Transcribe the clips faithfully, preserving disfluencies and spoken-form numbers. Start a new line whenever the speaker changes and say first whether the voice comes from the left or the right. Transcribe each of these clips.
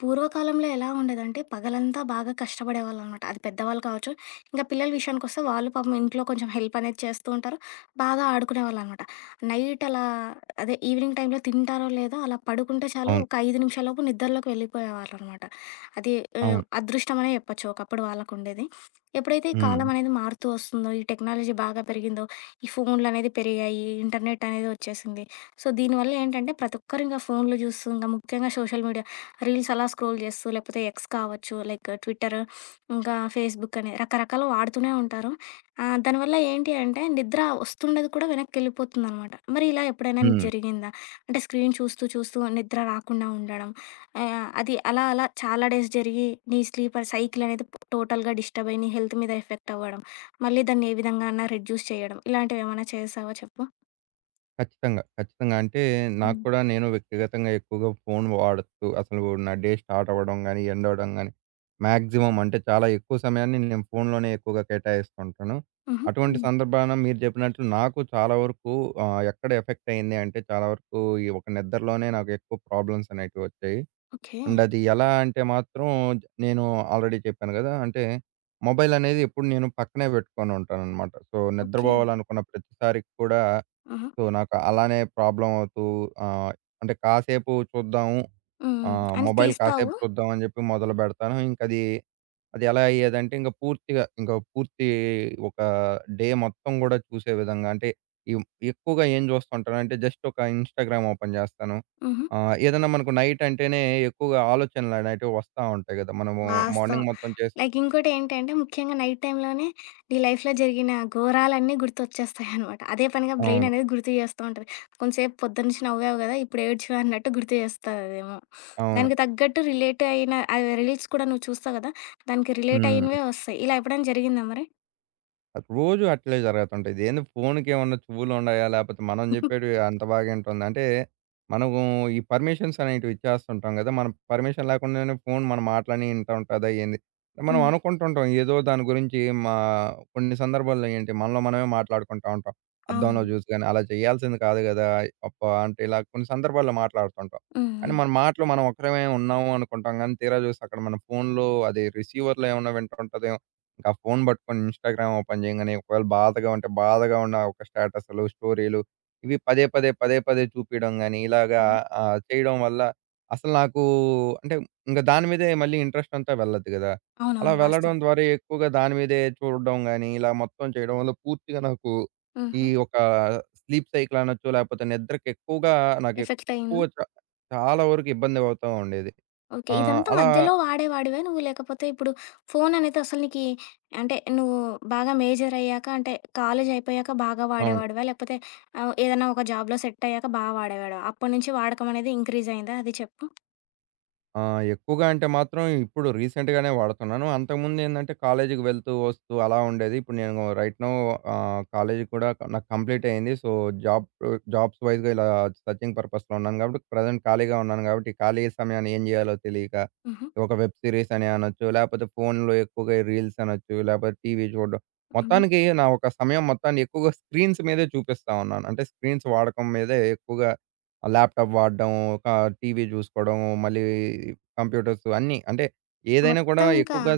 left: పూర్వకాలంలో ఎలా ఉండేదంటే పగలంతా బాగా కష్టపడేవాళ్ళనమాట. అది పెద్దవాళ్ళు కావచ్చు, ఇంకా పిల్లల విషయానికొస్తే వాళ్ళు పాపం ఇంట్లో కొంచెం హెల్ప్ అనేది చేస్తూ ఉంటారు. బాగా ఆడుకునేవాళ్ళనమాట. నైట్ అలా అదే ఈవినింగ్ టైంలో తింటారో లేదో అలా పడుకుంటే చాలు
right: అవును.
left: ఒక ఐదు నిమిషాలలోపు నిద్రలోకి వెళ్ళిపోయేవాళ్ళనమాట. అది ఆహ్,
right: అవును.
left: అదృష్టమనే చెప్పొచ్చు ఒకప్పుడు వాళ్ళకుండేది. ఎప్పుడైతే ఈ
right: హ్మ్.
left: కాలం అనేది మారుతూ వస్తుందో, ఈ టెక్నాలజీ బాగా పెరిగిందో, ఈ ఫోన్లనేది పెరిగాయి, ఇంటర్నెట్ అనేది వచ్చేసింది. సో, దీనివల్ల ఏంటంటే ప్రతి ఒక్కరు ఇంక ఫోన్లు చూస్తూ, ఇంకా ముఖ్యంగా సోషల్ మీడియా రీల్స్ అలా స్క్రోల్ చేస్తూ, లేకపోతే ఎక్స్ కావచ్చు, లైక్ ట్విట్టర్, ఇంకా ఫేస్‌బుక్ అని రకరకాలు వాడుతూనే ఉంటారు. ఆహ్, దానివల్ల ఏంటి అంటే నిద్ర వస్తుండేది కూడా వెనక్కెళ్ళిపోతుందనమాట. మరి ఇలా ఎప్పుడైనా నీకు
right: హ్మ్.
left: జరిగిందా? అంటే స్క్రీన్ చూస్తూ చూస్తూ నిద్ర రాకుండా ఉండడం. ఆహ్, అది అలా అలా చాలా డేస్ జరిగి నీ స్లీపర్ సైకిల్ అనేది టోటల్‌గా డిస్టర్బ్ అయ్యి నీ హెల్త్ మీద ఎఫెక్ట్ అవ్వడం. మళ్ళీ దాన్ని ఏ విధంగా అన్నా రెడ్యూస్ చేయడం. ఇలాంటివేమైనా చేశావా చెప్పు?
right: ఖచ్చితంగా. ఖచ్చితంగా. అంటే నాకు
left: హ్మ్.
right: కూడా నేను వ్యక్తిగతంగా ఎక్కువగా ఫోను వాడుతూ అసలు నా డే స్టార్ట్ అవ్వడం గాని, ఎండ్ అవ్వడం గాని, మాక్సిమం అంటే చాలా ఎక్కువ సమయాన్ని నేను ఫోనులోనే ఎక్కువగా కేటాయిస్తుంటాను.
left: హుహు.
right: అటువంటి
left: హ్మ్.
right: సందర్భాన మీరు చెప్పినట్లు నాకు చాలా వరకు ఆహ్, ఎక్కడ ఎఫెక్ట్ అయింది అంటే, చాలా వరకు ఈ ఒక నిద్రలోనే నాకు ఎక్కువ ప్రాబ్లమ్స్ అనేటివి వచ్చాయి.
left: ఓకే.
right: అండ్ అది ఎలా అంటే మాత్రం, జ నేను ఆల్రెడీ చెప్పాను గదా! అంటే మొబైల్ అనేది ఎప్పుడు నేను పక్కనే పెట్టుకొని ఉంటాననమాట. So,
left: okay.
right: నిద్రపోవాలనుకున్న ప్రతిసారి కూడా
left: హుహు.
right: సో, నాకు అలానే ప్రాబ్లమవుతూ ఆహ్, అంటే కాసేపు చూద్దాము.
left: హ్మ్. హ్మ్.
right: ఆహ్,
left: అని
right: మొబైల్
left: తీస్తావు.
right: కాసేపు చూద్దాం అని జెప్పి మొదలుబెడతాను. ఇంకది అది అది ఎలా అయ్యేదంటే, ఇంక పూర్తిగా ఇంక పూర్తి ఒక డే మొత్తం గూడా చూసే విధంగా అంటే, ఇవ్ ఎక్కువగా ఏం జూస్తుంటానంటే జస్ట్ ఒక ఇన్‌స్టాగ్రామ్ ఓపెన్ జేస్తాను.
left: హుహు.
right: ఆహ్, ఏదన్నా మనకు నైట్ అంటేనే ఎక్కువగా ఆలోచనలనేటివి వస్తా ఉంటాయి గదా! మనము
left: వాస్తవం.
right: మార్నింగ్ మొత్తం చేసి
left: లైక్ ఇంకోటేంటంటే ముఖ్యంగా నైట్ టైమ్‌లోనే నీ లైఫ్‌లో జరిగిన ఘోరాలన్నీ గుర్తొచ్చేస్తాయనమాట. అదే పనిగా బ్రెయిన్
right: అవును.
left: అనేది గుర్తు చేస్తూ ఉంటది. కొంసేపు పొద్దున్నుంచి నవ్వావు గదా! ఇప్పుడు ఏడ్చు అన్నట్టు గుర్తు చేస్తదేమో.
right: అవును.
left: దానికి తగ్గట్టు రిలేట్ అయిన ఆహ్, రీల్స్ కూడా నువ్వు చూస్తావు గదా! దానికి రిలేట్
right: హ్మ్.
left: అయినవే వస్తాయి. ఇలా ఎప్పుడైనా జరిగిందా మరి?
right: రోజు అట్లే జరుగుతుంటాయి. ఇదేంది, ఫోనుకేమన్నా చెవులుండాయా? లేపోతే మనం జెప్పేటివి అంత బాగా ఇంటుంది. అంటే మనము ఈ పర్మిషన్స్ అనేటివి ఇచ్చేస్తుంటాం గదా! మనం పర్మిషన్ లేకుండానే ఫోను మన మాటలన్నీ ఇంటా ఉంటదా ఏంది? మనం
left: హ్మ్.
right: అనుకుంటుంటాం ఏదో దాని గురించి, మా కొన్ని సందర్భాల్లో ఏంటి మనలో మనమే మాట్లాడుకుంటా ఉంటాం. అద్దంలో
left: అవునవును.
right: జూసి గాని అలా చేయాల్సింది కాదు గదా! అబ్బా! అంటే ఇలా కొన్ని సందర్భాల్లో మాట్లాడుతుంటాం.
left: హ్మ్.
right: కానీ
left: హ్మ్.
right: మన మాటలు మనం ఒక్కరమే ఉన్నాము అనుకుంటాం గానీ, తీరా జూస్తే అక్కడ మన ఫోనులో అది రిసీవర్‌లో ఏమన్నా వింటుంటదేమో! ఇంకా ఫోను పట్టుకొని ఇన్‌స్టాగ్రామ్ ఓపెన్ చేయంగానే ఒకవేళ బాధగా ఉంటే బాధగా ఉన్న ఒక స్టేటస్‌లు, స్టోరీలు ఇవి పదే, పదే, పదే, పదే చూపియడం గాని ఇలాగా
left: హ్మ్.
right: ఆహ్, చేయడం వల్ల అసలు నాకు అంటే ఇంక దాని మీదే మళ్ళీ ఇంట్రెస్ట్ అంతా వెళ్ళదు కదా! అలా
left: అవునవును.
right: వెళ్ళడం
left: వాస్తవం.
right: ద్వారా ఎక్కువగా దాని మీదే చూడడం గాని ఇలా మొత్తం చేయడం వల్ల పూర్తిగా నాకు ఈ
left: హుహు.
right: ఒక స్లీప్ సైకిల్ అనొచ్చు, లేకపోతే నిద్రకి ఎక్కువగా నాకు
left: ఎఫెక్ట్
right: ఎక్కువ
left: అయిందా?
right: చ చాలా వరకు ఇబ్బంది అవుతా ఉండేది.
left: ఓకే.
right: ఆహ్,
left: ఇదంతా
right: అలా
left: మధ్యలో వాడేవాడివా నువ్వు? లేకపోతే ఇప్పుడు ఫోన్ అనేది అసలు నీకి అంటే నువ్వు బాగా మేజర్ అయ్యాక అంటే కాలేజ్ అయిపోయాక బాగా
right: అవును.
left: వాడేవాడివా? లేకపోతే ఆహ్, ఏదైనా ఒక జాబ్‌లో సెట్ అయ్యాక బా వాడేవాడివా? అప్పటి నుంచి వాడకం అనేది ఇంక్రీజ్ అయిందా? అది చెప్పు.
right: ఆ! ఎక్కువగా అంటే మాత్రం ఇప్పుడు రీసెంట్‌గానే వాడుతున్నాను. అంతకుముందేందంటే కాలేజీకి వెళ్తూ, వస్తూ అలా ఉండేది. ఇప్పుడు నేను రైట్ నౌ ఆహ్, కాలేజీ కూడా నాకు కంప్లీట్ అయింది. సో, జాబ్ జాబ్స్ వైస్‌గా ఇలా సర్చింగ్ పర్పస్‌లో ఉన్నాను కాబట్టి, ప్రజెంట్ ఖాళీగా ఉన్నాను కాబట్టి, ఖాళీ సమయాన్ని ఏం చేయాలో తెలియక
left: హుహు.
right: ఒక వెబ్ సిరీస్ అని అనొచ్చు, లేకపోతే ఫోన్‌లో ఎక్కువగా రీల్స్ అనొచ్చు, లేకపోతే టీవీ చూడడం.
left: హ్మ్.
right: మొత్తానికి నా ఒక సమయం మొత్తాన్ని ఎక్కువగా స్క్రీన్స్ మీదే చూపిస్తా ఉన్నాను. అంటే స్క్రీన్స్ వాడకం మీదే ఎక్కువగా ల్యాప్‌టాప్ వాడడం, ఒక టీవీ చూసుకోవడం, మళ్ళీ కంప్యూటర్స్ అన్నీ. అంటే ఏదైనా కూడా
left: మొత్తం ఇంకా
right: ఎక్కువగా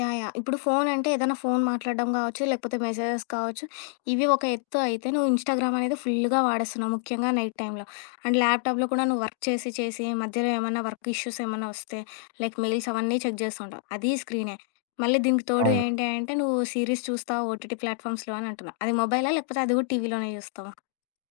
left: యాహ్! యాహ్! ఇప్పుడు ఫోను అంటే ఏదైనా ఫోను మాట్లాడడం గావచ్చు, లేకపోతే మెసేజెస్ కావచ్చు, ఇవి ఒక ఎత్తు అయితే నువ్వు ఇన్‌స్టాగ్రామ్ అనేది ఫుల్‌గా వాడేస్తున్నావు. ముఖ్యంగా నైట్ టైంలో. అండ్ ల్యాప్‌టాప్‌లో కూడా నువ్వు వర్క్ చేసి, చేసి మధ్యలో ఏమన్నా వర్క్ ఇష్యూస్ ఏమన్నా వస్తే, లైక్ మెయిల్స్ అవన్నీ చెక్ చేస్తుంటావు. అది స్క్రీనే. మళ్ళీ దీనికి తోడు అవును.
right: అవును.
left: ఏంటి అంటే నువ్వు సీరీస్ చూస్తావు ఓటీటీ ప్లాట్‌ఫామ్స్‌లో అని అంటున్నావు. అది మొబైలా? లేకపోతే అది కూడా టీవీలోనే చూస్తావా?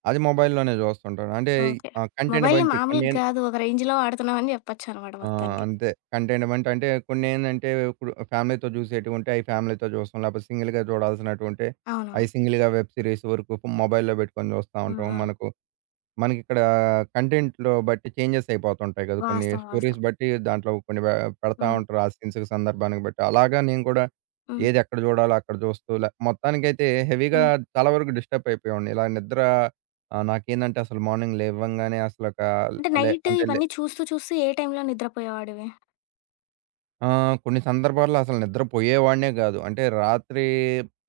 right: అది మొబైల్‌లోనే చూస్తుంటాను. అంటే
left: ఓకే.
right: ఆహ్, కంటెంట్
left: మొబైల్‌ని
right: బట్టి
left: మామూలుగా
right: కొన్నేన్
left: కాదు ఒక రేంజ్‌లో వాడుతున్నావని చెప్పొచ్చనమాట
right: ఆ!
left: మొత్తానికి.
right: అంతే. కంటెంట్ బట్టి అంటే కొన్నేందంటే ఇప్పుడు ఫ్యామిలీతో చూసేటివి ఉంటే అయి ఫ్యామిలీతో చూస్తాం. లేకపోతే సింగిల్‌గా చూడాల్సినటివి ఉంటే
left: అవునవును.
right: అయి సింగిల్‌గా వెబ్ సిరీస్ వరకు మొబైల్‌లో పెట్టుకొని చూస్తా
left: హ్మ్.
right: ఉంటాం.
left: హ్మ్.
right: మనకు మనకిక్కడ కంటెంట్‌లో బట్టి చేంజెస్ అయిపోతుంటాయి కదా! కొన్ని
left: వాస్తవం. వాస్తవం.
right: స్టోరీస్ బట్టి దాంట్లో కొన్ని వే పెడతా
left: హ్మ్.
right: ఉంటారు. ఆ సీన్స్‌కి సందర్భానికి బట్టి. అలాగా నేను కూడా
left: హ్మ్.
right: ఏది ఎక్కడ చూడాలో అక్కడ చూస్తూ లే మొత్తానికైతే హెవీగా
left: హ్మ్.
right: చాలా వరకు డిస్టర్బ్ అయిపోయేవాడిని. ఇలా నిద్ర ఆహ్, నాకేందంటే అసలు మార్నింగ్ లేవంగానే అసలొక
left: అంటే
right: లే
left: నైట్
right: అంటే లే
left: ఇవన్నీ చూస్తూ చూస్తూ ఏ టైంలో నిద్రపోయేవాడివి?
right: ఆ! కొన్ని సందర్భాల్లో అసలు నిద్రపోయేవాడినే కాదు. అంటే రాత్రి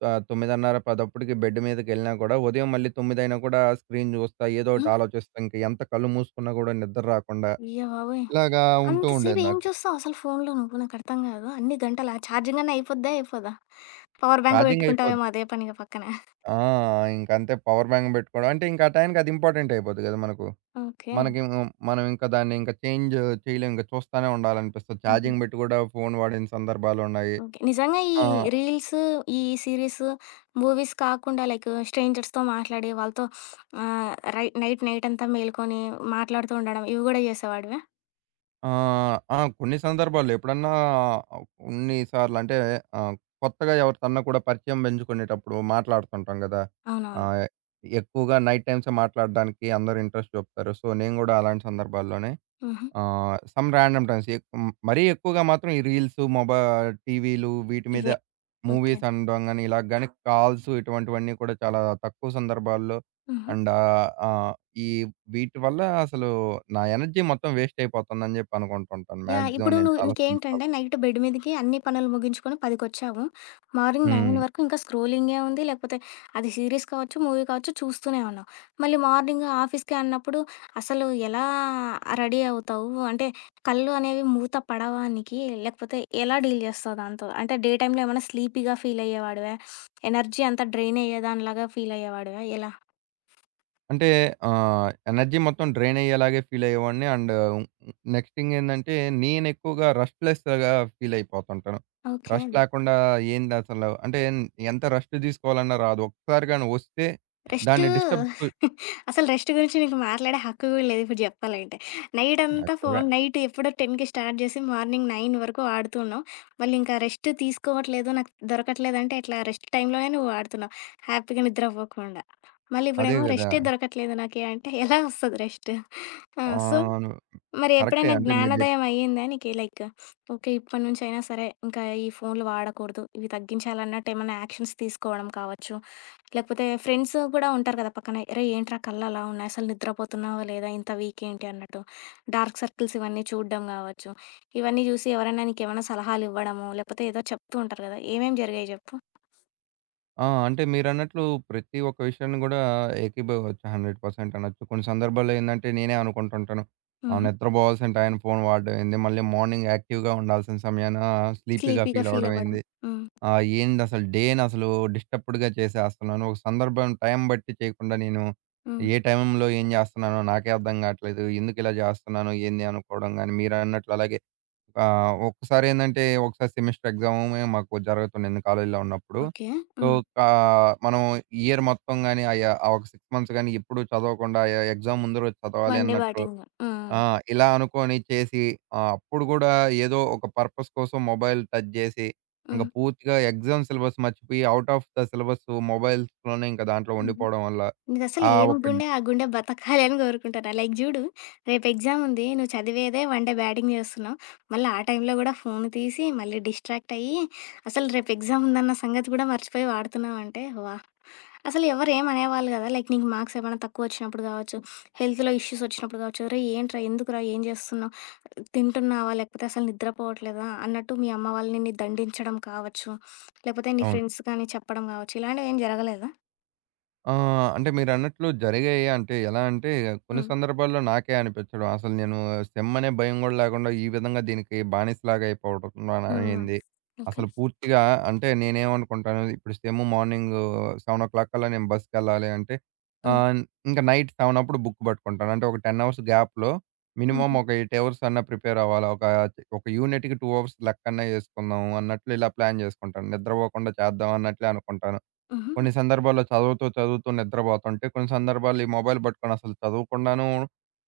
right: ఆహ్, తొమ్మిది ముప్పై, పది బెడ్ మీదకెళ్ళినా కూడా, ఉదయం మళ్ళీ తొమ్మిది అయినా కూడా స్క్రీన్ చూస్తా, ఏదో
left: హ్మ్.
right: ఒకటి ఆలోచిస్తా, ఇంక ఎంత కళ్ళు మూసుకున్నా కూడా నిద్ర రాకుండా
left: అయ్య బాబోయ్!
right: ఇలాగా ఉంటూ
left: అంతసేపు
right: ఉండేది
left: ఏం
right: నాకు.
left: చూస్తావు అసలు ఫోన్‌లో నువ్వు? నాకర్థం కాదు. అన్ని గంటలా ఛార్జింగ్ అన్నా అయిపోద్దా? అయిపోదా? పవర్ బ్యాంక్
right: ఛార్జింగ్ అయిపోద్ది.
left: పెట్టుకుంటావేమో అదే పనిగా పక్కన.
right: ఆ! ఇంకంతే, పవర్ బ్యాంక్ బెట్టుకోవడం. అంటే ఇంక ఆ టైంకి అది ఇంపార్టెంట్ అయిపోద్ది గదా మనకు.
left: ఓకే.
right: మనకేమో మనం ఇంకా దాన్ని ఇంకా చేంజ్ చేయలేం. ఇంక చూస్తానే ఉండాలనిపిస్తది.
left: హుహు.
right: ఛార్జింగ్ బెట్టి గూడా ఫోను వాడిన సందర్భాలున్నాయి.
left: ఓకే. నిజంగా ఈ
right: ఆ!
left: రీల్స్, ఈ సీరీస్, మూవీస్ కాకుండా లైక్ స్ట్రేంజర్స్‌తో మాట్లాడి వాళ్ళతో ఆహ్, రై నైట్ నైట్ అంతా మేలుకొని మాట్లాడుతూ ఉండడం ఇవి కూడా చేసేవాడివా?
right: ఆ! ఆ! కొన్ని సందర్భాల్లో ఎప్పుడన్నా కొన్ని సార్లు అంటే ఆహ్, కొత్తగా ఎవరితోన్నా కూడా పరిచయం పెంచుకునేటప్పుడు మాట్లాడుతుంటాం గదా!
left: అవునవును.
right: ఆహ్, ఎక్కువగా నైట్ టైమ్సే మాట్లాడడానికి అందరూ ఇంట్రెస్ట్ చూపుతారు. సో, నేను గూడా అలాంటి సందర్భాల్లోనే
left: హుహు.
right: ఆహ్, సమ్ రాండమ్ టైమ్స్ ఎక్ హ్మ్. మరీ ఎక్కువగా మాత్రం ఈ రీల్సు, మొబా టీవీలు వీటి మీద
left: ఇవే. ఓకే.
right: మూవీస్ అనడం గాని, ఇలాగ గాని కాల్స్ ఇటువంటివన్నీ కూడా చాలా తక్కువ సందర్భాల్లో.
left: హుహు.
right: అండ్ ఆహ్, ఆహ్, ఈ వీటి వల్ల అసలు నా ఎనర్జీ మొత్తం వేస్ట్ అయిపోతుందని జెప్పి అనుకుంటుంటాను.
left: యాహ్!
right: మాక్సిమం
left: ఇప్పుడు
right: నేను
left: నువ్వు
right: చాలా సందర్భాలు.
left: నీకేంటంటే నైట్ బెడ్ మీదకి అన్ని పనులు ముగించుకొని 10:00కొచ్చావు. మార్నింగ్
right: హ్మ్.
left: తొమ్మిది వరకు ఇంకా స్క్రోలింగే ఉంది. లేకపోతే అది సీరీస్ కావచ్చు, మూవీ కావచ్చు చూస్తూనే ఉన్నావు. మళ్ళీ మార్నింగ్ ఆఫీస్‌కి అన్నప్పుడు అసలు ఎలా రెడీ అవుతావు? అంటే కళ్ళు అనేవి మూత పడవా నీకి? లేకపోతే ఎలా డీల్ చేస్తావు దాంతో? అంటే డే టైమ్‌లో ఏమన్నా స్లీపీగా ఫీల్ అయ్యేవాడివా? ఎనర్జీ అంతా డ్రైన్ అయ్యేదానిలాగా ఫీల్ అయ్యేవాడివా? ఎలా?
right: అంటే ఆహ్, ఎనర్జీ మొత్తం డ్రైన్ అయ్యేలాగే ఫీల్ అయ్యేవాడిని. అండ్ నెక్స్ట్ థింగ్ ఏందంటే, నేను ఎక్కువగా రెస్ట్‌లెస్‌గా ఫీల్ అయిపోతుంటాను.
left: ఓకే.
right: రెస్ట్ లేకుండా ఏంది అసలు అంటే, ఎంత రెస్ట్ తీసుకోవాలన్నా రాదు. ఒక్కసారి గాని వస్తే
left: రెస్టు
right: దాన్ని డిస్టర్బ్
left: అసలు రెస్ట్ గురించి నీకు మాట్లాడే హక్కు గూడా లేదు ఇప్పుడు జెప్పాలంటే. నైటంతా ఫోను
right: యాక్చువల్‌గా
left: నైట్ ఎప్పుడో 10:00కి స్టార్ట్ జేసి మార్నింగ్ తొమ్మిది వరకు ఆడుతూ ఉన్నావు. మళ్ళింకా రెస్ట్ తీసుకోవట్లేదు, నాకు దొరకట్లేదంటే ఎట్లా? రెస్ట్ టైమ్‌లోనే నువ్వు ఆడుతున్నావు హ్యాపీగా నిద్రపోకుండా. మళ్ళీ
right: అదే
left: ఇప్పుడేమో
right: గదా!
left: రెస్టే దొరకట్లేదు నాకి అంటే ఎలా ఒస్తది రెస్ట్? ఆ! సో,
right: అవును.
left: మరి
right: కరెక్టే.
left: ఎప్పుడైనా
right: అంటే మీరు జెప్
left: జ్ఞానోదయం అయ్యిందా నీకు? Like okay. ఇప్పటి నుంచైనా సరే ఇంకా ఈ ఫోన్‌లు వాడకూడదు. ఇవి తగ్గించాలన్నట్టు ఏమన్నా యాక్షన్స్ తీసుకోవడం కావచ్చు. లేకపోతే ఫ్రెండ్స్ కూడా ఉంటారు కదా! పక్కన "అరేయ్! ఏంట్రా కళ్ళు అలా ఉన్నాయి? అసలు నిద్రపోతున్నావా లేదా? ఇంత వీక్ ఏంటి?" అన్నట్టు. డార్క్ సర్కిల్స్ ఇవన్నీ చూడడం కావచ్చు. ఇవన్నీ చూసి ఎవరైనా నీకేమైనా సలహాలు ఇవ్వడమో, లేకపోతే ఏదో చెప్తూ ఉంటారు కదా! ఏమేమి జరిగాయి చెప్పు?
right: ఆ! అంటే మీరన్నట్లు ప్రతి ఒక్క విషయాన్ని గూడా ఏకీభవించవచ్చు, వంద శాతం అనొచ్చు. కొన్ని సందర్భాల్లో ఏందంటే నేనే అనుకుంటుంటాను. ఆ!
left: హుహు.
right: నిద్రపోవాల్సిన టైం ఫోను వాడడం ఏంది? మళ్ళీ మార్నింగ్ యాక్టివ్‌గా ఉండాల్సిన సమయాన స్లీపీగా
left: స్లీపీగా
right: ఫీల్
left: ఫీల్
right: అవ్వడం
left: అవ్వడం.
right: ఏంది?
left: హ్మ్.
right: ఆహ్, ఏందసలు డేనసలు డిస్టర్బ్డ్‌గా చేసేస్తున్నాను. ఒక సందర్భం టైం బట్టి చేయకుండా నేను
left: హ్మ్.
right: ఏ టైంలో ఏం జేస్తున్నానో నాకే అర్థం గాట్లేదు. ఎందుకిలా జేస్తున్నాను ఏంది అనుకోవడం గాని మీరన్నట్లు అలాగే ఆహ్, ఒక్కసారి ఏందంటే, ఒకసారి సెమిస్టర్ ఎగ్జామే మాకు జరుగుతుండింది కాలేజీలో ఉన్నప్పుడు.
left: ఓకే.
right: సో,
left: హ్మ్.
right: కా మనం ఇయర్ మొత్తం గాని, ఆ య ఆ ఒక ఆరు మంత్స్ గాని ఎప్పుడు చదవకుండా ఎ ఎగ్జామ్ ముందు రోజు చదవాలి
left: వన్ డే
right: అన్నట్లు
left: బ్యాటింగ్. హ్మ్.
right: ఆ! ఇలా అనుకోని చేసి ఆహ్, అప్పుడు గూడా ఏదో ఒక పర్పస్ కోసం మొబైల్ టచ్ జేసి, ఇంక పూర్తిగా ఎగ్జామ్ సిలబస్ మర్చిపోయి, ఔట్ ఆఫ్ ద సిలబస్ మొబైల్స్‌లోనే ఇంక దాంట్లో
left: హ్మ్.
right: ఉండిపోవడం వల్ల,
left: నీదసలు
right: ఆ
left: ఏం
right: ఒక అవును.
left: గుండె, ఆ గుండె బతకాలి అని కోరుకుంటున్నా. లైక్ జూడు, రేపు ఎగ్జామ్ ఉంది. నువ్వు చదివేదే వన్ డే బ్యాటింగ్ చేస్తున్నావు. మళ్ళీ ఆ టైంలో గూడా ఫోను తీసి, మళ్ళీ డిస్ట్రాక్ట్ అయ్యి, అసలు రేపు ఎగ్జామ్ ఉందన్న సంగతి కూడా మర్చిపోయి వాడుతున్నావంటే, వాహ్! అసలు ఎవరు ఏం అనేవాళ్ళు కదా! లైక్ నీకు మార్క్స్ ఏమైనా తక్కువొచ్చినప్పుడు గావచ్చు, హెల్త్‌లో ఇష్యూస్ వచ్చినప్పుడు గావచ్చు, "ఒరేయ్! ఏంట్రా? ఎందుకురా? ఏం చేస్తున్నావు? తింటున్నావా? లేకపోతే అసలు నిద్రపోవట్లేదా?" అన్నట్టు మీ అమ్మ వాళ్ళు నిన్ను దండించడం కావచ్చు, లేకపోతే నీ ఫ్రెండ్స్ కానీ చెప్పడం కావచ్చు, ఇలాంటివేం జరగలేదా?
right: ఆ! అంటే మీరన్నట్లు జరిగాయి. అంటే ఎలా అంటే కొన్ని
left: హ్మ్.
right: సందర్భాల్లో నాకే అనిపించడం. అసలు నేను సెమ్ అనే భయం గూడా లేకుండా ఈ విధంగా దీనికి బానిసలాగా అయిపోవడం
left: హ్మ్.
right: అయింది.
left: ఓకే.
right: అసలు పూర్తిగా అంటే నేనేమనుకుంటాను, ఇప్పుడు సెమ్ మార్నింగ్ ఏడు కల్లా నేను బస్‌కెళ్ళాలి అంటే,
left: హ్మ్.
right: ఆహ్, ఇంకా నైట్ ఏడు అప్పుడు బుక్ పట్టుకుంటాను. అంటే ఒక పది అవర్స్ గ్యాప్‌లో మినిమమ్
left: హుహు.
right: ఒక ఎనిమిది అవర్స్ అన్నా ప్రిపేర్ అవ్వాలి. ఒక ఒక యూనిట్‌కి రెండు అవర్స్ లెక్కన యేసుకుందాం అన్నట్లు ఇలా ప్లాన్ చేసుకుంటాను. నిద్రపోకుండా చేద్దాం అన్నట్లే అనుకుంటాను.
left: హుహు.
right: కొన్ని సందర్భాల్లో చదువుతూ, చదువుతూ నిద్రపోతుంటే, కొన్ని సందర్భాల్లో ఈ మొబైల్ పట్టుకొని అసలు చదవకుండాను,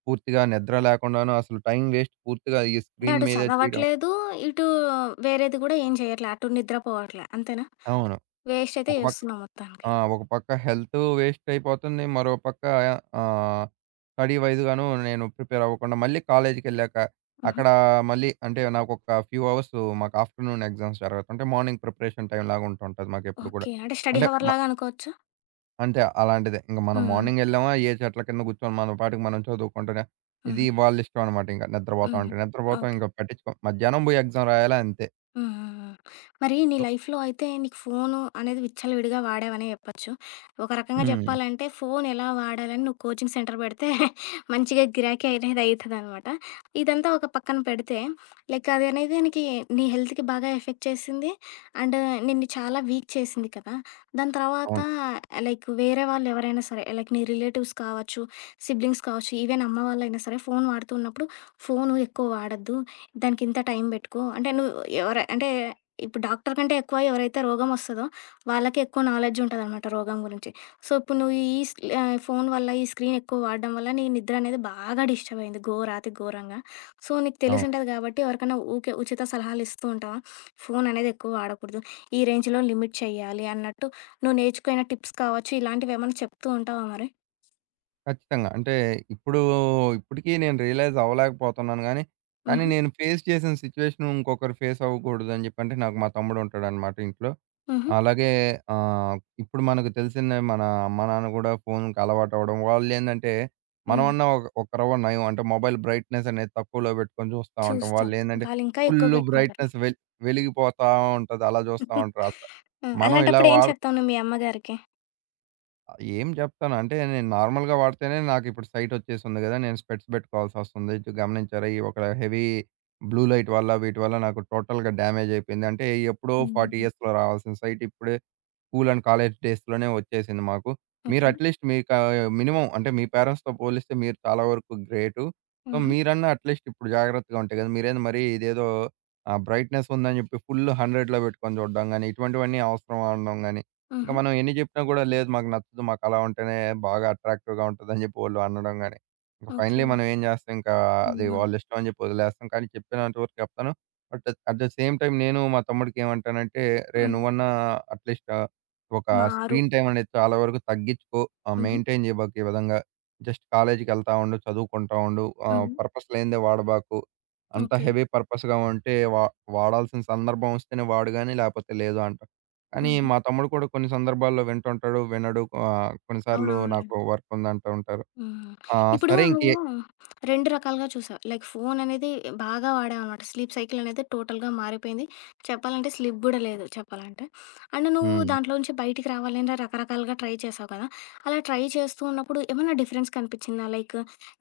right: పూర్తిగా నిద్ర లేకుండాను అసలు టైం వేస్ట్ పూర్తిగా ఈ
left: అంటే
right: స్క్రీన్
left: అటు
right: మీదే చేయడం.
left: చదవట్లేదు, ఇటు వేరేది గూడా ఏం చేయట్లే. అటు నిద్రపోవట్లే. అంతేనా?
right: అవును.
left: వేస్ట్ అయితే
right: ఒక పక్క
left: చేస్తున్నావు మొత్తానికి.
right: ఆ! ఒక పక్క హెల్త్ వేస్ట్ అయిపోతుంది. మరో పక్క ఆహ్, స్టడీ వైస్‌గాను నేను ప్రిపేర్ అవ్వకుండా మళ్ళీ కాలేజ్‌కెళ్ళాక
left: హుహు.
right: అక్కడ మళ్ళీ అంటే నాకొక ఫ్యూ అవర్స్ మాకు ఆఫ్టర్‌నూన్ ఎగ్జామ్స్ జరుగుతుంటాయి. మార్నింగ్ ప్రిపరేషన్ టైమ్ లాగా ఉంటుంటది మాకెప్పుడు కూడా.
left: ఓకే. అంటే స్టడీ
right: అంటే మ
left: హవర్‌లాగా అనుకోవచ్చా?
right: అంటే అలాంటిదే. ఇంక మనం
left: హ్మ్.
right: మార్నింగ్ ఎళ్ళామా, ఏ చెట్ల కింద కూర్చొని మన పాటికి మనం చదువుకుంటూనే,
left: హుహు.
right: ఇది వాళ్ళిష్టం అన్నమాట ఇంక. నిద్రపోతాం
left: హుహు.
right: అంటే నిద్రపోతాం,
left: ఓకే.
right: ఇంక పట్టించుకోం. మధ్యాహ్నం పోయి ఎగ్జామ్ రాయాలా అంతే.
left: హ్మ్. హ్మ్. హ్మ్. మరి నీ
right: సో
left: లైఫ్‌లో అయితే నీకు ఫోను అనేది విచ్చలవిడిగా వాడావనే చెప్పొచ్చు. ఒక రకంగా
right: హ్మ్.
left: చెప్పాలంటే ఫోను ఎలా వాడాలని నువ్వు కోచింగ్ సెంటర్ పెడితే మంచిగా గిరాకీ అనేది అయితదనమాట. ఇదంతా ఒక పక్కన పెడితే లైక్ అది అనేది నీకి నీ హెల్త్‌కి బాగా ఎఫెక్ట్ చేసింది. అండ్ నిన్ను చాలా వీక్ చేసింది కదా! దాని తర్వాత
right: అవును.
left: లైక్ వేరే వాళ్ళు ఎవరైనా సరే లైక్ నీ రిలేటివ్స్ కావచ్చు, సిబ్లింగ్స్ కావచ్చు, ఈవెన్ అమ్మ వాళ్ళైనా సరే ఫోను వాడుతూ ఉన్నప్పుడు ఫోను ఎక్కువ వాడొద్దు. దానికింత టైం బెట్టుకో. అంటే నువ్వు ఎవర అంటే ఇప్పుడు డాక్టర్ కంటే ఎక్కువ ఎవరైతే రోగం వస్తదో వాళ్ళకే ఎక్కువ నాలెడ్జ్ ఉంటదనమాట రోగం గురించి. సో, ఇప్పుడు నువ్వు ఈ స్ ఆహ్, ఫోను వల్ల, ఈ స్క్రీన్ ఎక్కువ వాడడం వల్ల నీ నిద్ర అనేది బాగా డిస్టర్బ్ అయింది ఘోరాతి ఘోరంగా. సో, నీకు
right: అవును.
left: తెలిసుంటది కాబట్టి ఎవరికైనా ఊకే ఉచిత సలహాలు ఇస్తూ ఉంటావా? ఫోను అనేది ఎక్కువ వాడకూడదు. ఈ రేంజ్‌లో లిమిట్ చేయాలి అన్నట్టు నువ్వు నేర్చుకున్న టిప్స్ కావచ్చు. ఇలాంటివేమన్నా చెప్తూ ఉంటావా మరి?
right: ఖచ్చితంగా. అంటే ఇప్పుడు ఇప్పటికి నేను రియలైజ్ అవ్వలేకపోతున్నాను గానీ, కానీ
left: హుహు.
right: నేను ఫేస్ చేసిన సిట్యుయేషన్ ఇంకొకరు ఫేస్ అవ్వకూడదని చెప్పి, అంటే నాకు మా తమ్ముడు ఉంటాడన్నమాట ఇంట్లో.
left: హుహు.
right: అలాగే ఆహ్, ఇప్పుడు మనకు తెలిసిందే మన అమ్మ, నాన్న గూడా ఫోన్‌కి అలవాటవ్వడం. వాళ్ళేందంటే,
left: హ్మ్.
right: మనమన్నా ఒక ఒక రవ్వ నయం. అంటే, మొబైల్ బ్రైట్‌నెస్ అనేది తక్కువలో పెట్టుకొని చూస్తా ఉంటాం.
left: చూస్తాం.
right: వాళ్ళేందంటే,
left: వాళ్ళింకా ఎక్కువ
right: ఫుల్లు
left: పెట్టుకుంటారు.
right: బ్రైట్‌నెస్ వెల్ వెలిగిపోతా ఉంటది. అలా చూస్తా ఉంటారు. అస
left: ఆ!
right: మనం ఇలా
left: అలాంటప్పుడు ఏం
right: వాడత
left: చెప్తావు నువ్వు మీ అమ్మగారికి?
right: ఏం చెప్తాను అంటే, నేను నార్మల్‌గా వాడితేనే నాకిప్పుడు సైటొచ్చేసుంది గదా! నేను స్పెట్స్ పెట్టుకోవాల్సొస్తుంది. ఇటు గమనించారా? ఈ ఒక హెవీ బ్లూ లైట్ వల్ల, వీటి వల్ల నాకు టోటల్‌గా డ్యామేజయిపోయింది. అంటే, ఎప్పుడో నలభై
left: హ్మ్.
right: ఇయర్స్‌లో రావాల్సిన సైట్ ఇప్పుడే స్కూల్ అండ్ కాలేజ్ డేస్‌లోనే వచ్చేసింది మాకు. మీరు
left: ఓకే.
right: అట్‌లీస్ట్ మీకా మినిమమ్ అంటే మీ పేరెంట్స్‌తో పోలిస్తే మీరు చాలా వరకు గ్రేటు. సో,
left: హుహు.
right: మీరన్నా అట్‌లీస్ట్ ఇప్పుడు జాగ్రత్తగా ఉంటే కదా! మీరేంది మరీ ఇదేదో ఆహ్, బ్రైట్‌నెస్ ఉందని చెప్పి ఫుల్ 100లో పెట్టుకొని చూడడం గాని, ఇటువంటివన్నీ అవసరం అనడం గాని, ఇంకా
left: హుహు.
right: మనం ఎన్ని చెప్పినా కూడా లేదు మాకు నచ్చదు. మాకు అలా ఉంటేనే బాగా అట్రాక్టివ్‌గా ఉంటదని చెప్పి వోళ్ళు అనడం గాని, ఇంక
left: ఓకే.
right: ఫైనల్లీ మనం ఏం చేస్తాం, ఇంకా అది
left: హ్మ్.
right: వాళ్ళ ఇష్టం అని చెప్పి వదిలేస్తాం. కానీ చెప్పినంత వరకు చెప్తాను. But at the same time నేను మా తమ్ముడికి ఏమంటానంటే, "రేయ్!
left: హ్మ్.
right: నువ్వన్నా అట్‌లీస్ట్" ఒక
left: మారు.
right: స్క్రీన్ టైమ్ అనేది చాలా వరకు తగ్గించుకో. ఆహ్,
left: హుహు.
right: మెయింటైన్ జేయబాకు ఈ విధంగా. జస్ట్ కాలేజ్‌కెళ్తా ఉండు, చదువుకుంటా ఉండు. ఆహ్,
left: హ్మ్.
right: పర్పస్ లేనిదే వాడబాకు. అంత
left: ఓకే.
right: హెవీ పర్పస్‌గా ఉంటే వా వాడాల్సిన సందర్భం ఒస్తేనే వాడు గాని లేపోతే లేదు అంట. కానీ
left: హుహు.
right: మా తమ్ముడు కూడా కొన్ని సందర్భాల్లో వింటుంటాడు, వినడు. ఆహ్, కొన్నిసార్లు
left: అవునవునులే.
right: నాకు వర్క్ ఉందంటూ ఉంటారు.
left: హ్మ్.
right: ఆ!
left: ఇప్పుడు
right: సరే ఇంకే
left: నువ్వు రెండు రకాలుగా చూసావు. లైక్ ఫోననేది బాగా వాడావనమాట. స్లీప్ సైకిల్ అనేది టోటల్‌గా మారిపోయింది. చెప్పాలంటే స్లీప్ గూడా లేదు చెప్పాలంటే. అండ్ నువ్వు
right: హ్మ్.
left: దాంట్లో నుంచి బయటికి రావాలని రకరకాలుగా ట్రై చేసావు కదా! అలా ట్రై చేస్తూ ఉన్నప్పుడు ఏమన్నా డిఫరెన్స్ కనిపిచ్చిందా? లైక్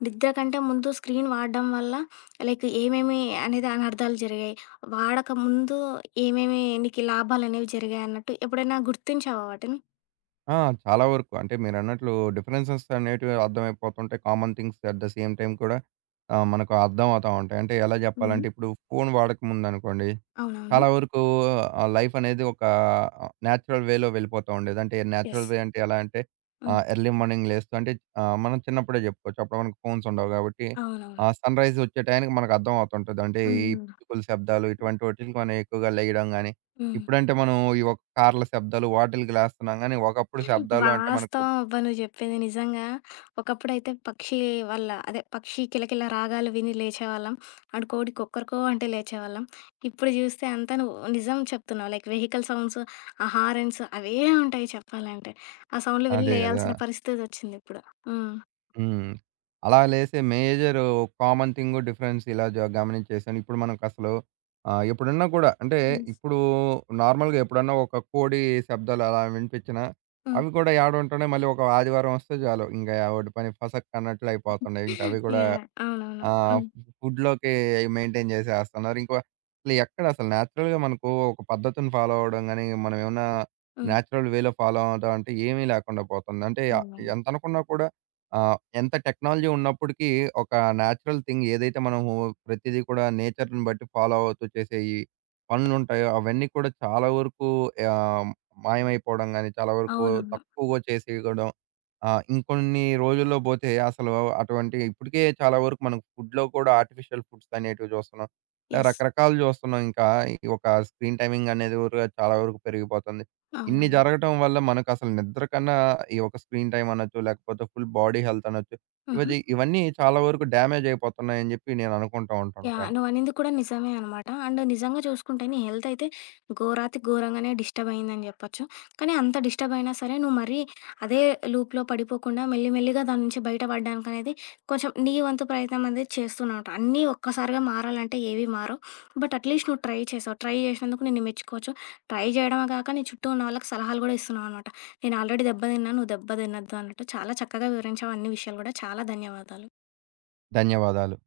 left: నిద్ర కంటే ముందు స్క్రీన్ వాడడం వల్ల లైక్ ఏమేమి అనేది అనర్థాలు జరిగాయి? వాడక ముందు ఏమేమి నీకి లాభాలనేవి జరిగాయన్నట్టు ఎప్పుడైనా గుర్తించావా వాటిని?
right: ఆ! చాలా వరకు. అంటే మీరన్నట్లు డిఫరెన్సెస్ అనేటివి అర్థమైపోతుంటాయి. Common things at the same time కూడా ఆహ్, మనకు అర్థం అవుతా ఉంటాయి. అంటే ఎలా
left: హుహు.
right: జెప్పాలంటే ఇప్పుడు ఫోను వాడకముందనుకోండి,
left: అవునవును.
right: చాలా వరకు ఆహ్, లైఫ్ అనేది ఒక నేచురల్ వేలో వెళ్ళిపోతా ఉండేది. అంటే
left: యెస్.
right: నేచురల్ వే అంటే ఎలా అంటే
left: హ్మ్.
right: ఆహ్, ఎర్లీ మార్నింగ్ లేస్తూ అంటే ఆహ్, మనం చిన్నప్పుడే చెప్పుకోవచ్చు. అప్పుడు మనకు ఫోన్స్ ఉండవు కాబట్టి
left: అవునవును.
right: ఆహ్, సన్‌రైజ్ వచ్చే టయానికి మనకు అర్థం అవుతుంటది. అంటే ఈ
left: హ్మ్.
right: పిచ్చుకల శబ్దాలు ఇటువంటి వాటిలకి మనం ఎక్కువగా లెయడం గాని,
left: హ్మ్.
right: ఇప్పుడంటే మనం ఈ ఒక కార్ల శబ్దాలు వాటిలకి లేస్తున్నాం గానీ, ఒకప్పుడు శబ్దాలు అంటే మనకు
left: వాస్తవం అబ్బా! నువ్వు జెప్పింది నిజంగా. ఒకప్పుడైతే పక్షి వాళ్ళ అదే పక్షి కిలకిల రాగాలు విని లేచేవాళ్ళం. అండ్ కోడి కొక్కరకో అంటే లేచేవాళ్ళం. ఇప్పుడు జూస్తే అంతా నువ్వు నిజం చెప్తున్నావు. లైక్ వెహికల్ సౌండ్స్, ఆ హారన్స్ అవే ఉంటాయి చెప్పాలంటే. ఆ సౌండ్‌లు విని హ్మ్.
right: అదే గదా!
left: లేయాల్సిన పరిస్థితొచ్చిందిప్పుడు. హ్మ్.
right: హ్మ్. అలా లేసే మేజర్ కామన్ థింగు డిఫరెన్స్ ఇలా జ గమనించేసాను. ఇప్పుడు మనకసలు ఆహ్, ఎప్పుడన్నా కూడా అంటే
left: హ్మ్.
right: ఇప్పుడు నార్మల్‌గా ఎప్పుడన్నా ఒక కోడి శబ్దాలు అలా వినిపించినా,
left: హ్మ్.
right: అవి కూడా యాడుంటున్నాయి. మళ్ళీ ఒక ఆదివారం వస్తే చాలు, ఇంకా వాడి పని ఫసక్ అన్నట్లు అయిపోతున్నాయి. ఇంకా అవి కూడా
left: యాహ్! అవునవును.
right: ఆ!
left: హ్మ్.
right: ఫుడ్‌లోకి మెయింటైన్ చేసేస్తున్నారు. ఇంకో అసలు ఎక్కడసలు నేచురల్‌గా మనకు ఒక పద్ధతిని ఫాలో అవ్వడం గాని, మనం ఏమన్నా
left: హ్మ్.
right: నేచురల్ వేలో ఫాలో అవుదాం అంటే ఏమీ లేకుండా పోతుంది. అంటే ఆహ్,
left: అవునవును. ఉమ్. ఉమ్.
right: ఎంత అనుకున్నా కూడా ఆహ్, ఎంత టెక్నాలజీ ఉన్నప్పటికీ ఒక నేచురల్ థింగ్ ఏదైతే మనము ప్రతిదీ కూడా నేచర్‌ని బట్టి ఫాలో అవుతూ చేసే ఈ పనులుంటాయో, అవన్నీ కూడా చాలా వరకు ఆహ్, మాయమైపోవడం గాని, చాలా వరకు
left: అవునవును.
right: తక్కువగా చేసేయడం ఆ! ఇంకొన్ని రోజుల్లో బోతే అసలు అటువంటి ఇప్పటికే చాలా వరకు మనం ఫుడ్‌లో కూడా ఆర్టిఫిషియల్ ఫుడ్స్ అనేటివి జూస్తున్నాం. ఇలా
left: యెస్.
right: రకరకాలు జూస్తున్నాం. ఇంకా ఈ ఒక స్క్రీన్ టైమింగ్ అనేది గూడా చాలా వరకు పెరిగిపోతుంది. ఇన్ని
left: అవునవును.
right: జరగటం వల్ల మనకసలు నిద్ర కన్నా ఈ ఒక స్క్రీన్ టైమ్ అనొచ్చు, లేకపోతే ఫుల్ బాడీ హెల్త్ అనొచ్చు.
left: హుహు.
right: ఇవజి ఇవన్నీ చాలా వరకు డ్యామేజ్ అయిపోతున్నాయని జెప్పి నేను అనుకుంటూ
left: యాహ్!
right: ఉంటుంటాను.
left: నువ్వనింది కూడా నిజమే అనమాట. అండ్ నిజంగా చూసుకుంటే నీ హెల్త్ అయితే ఘోరాతి ఘోరంగానే డిస్టర్బ్ అయిందని చెప్పొచ్చు. కానీ అంత డిస్టర్బ్ అయినా సరే నువ్వు మరీ అదే లూప్‌లో పడిపోకుండా మెల్లి మెల్లిగా దాని నుంచి బయట పడడానికనేది కొంచెం నీ వంతు ప్రయత్నం అనేది చేస్తున్నావనమాట. అన్నీ ఒక్కసారిగా మారాలంటే ఏవి మారవు. బట్ అట్‌లీస్ట్ నువ్వు ట్రై చేసావు. ట్రై చేసినందుకు నిన్ను మెచ్చుకోవచ్చు. ట్రై చేయడమే కాక నీ చుట్టూ ఉన్న వాళ్ళకి సలహాలు కూడా ఇస్తున్నావనమాట. నేను ఆల్రెడీ దెబ్బ తిన్నా, నువ్వు దెబ్బ తినొద్దు అన్నట్టు. చాలా చక్కగా వివరించావు అన్ని విషయాలు కూడా. చాలా ధన్యవాదాలు.
right: ధన్యవాదాలు.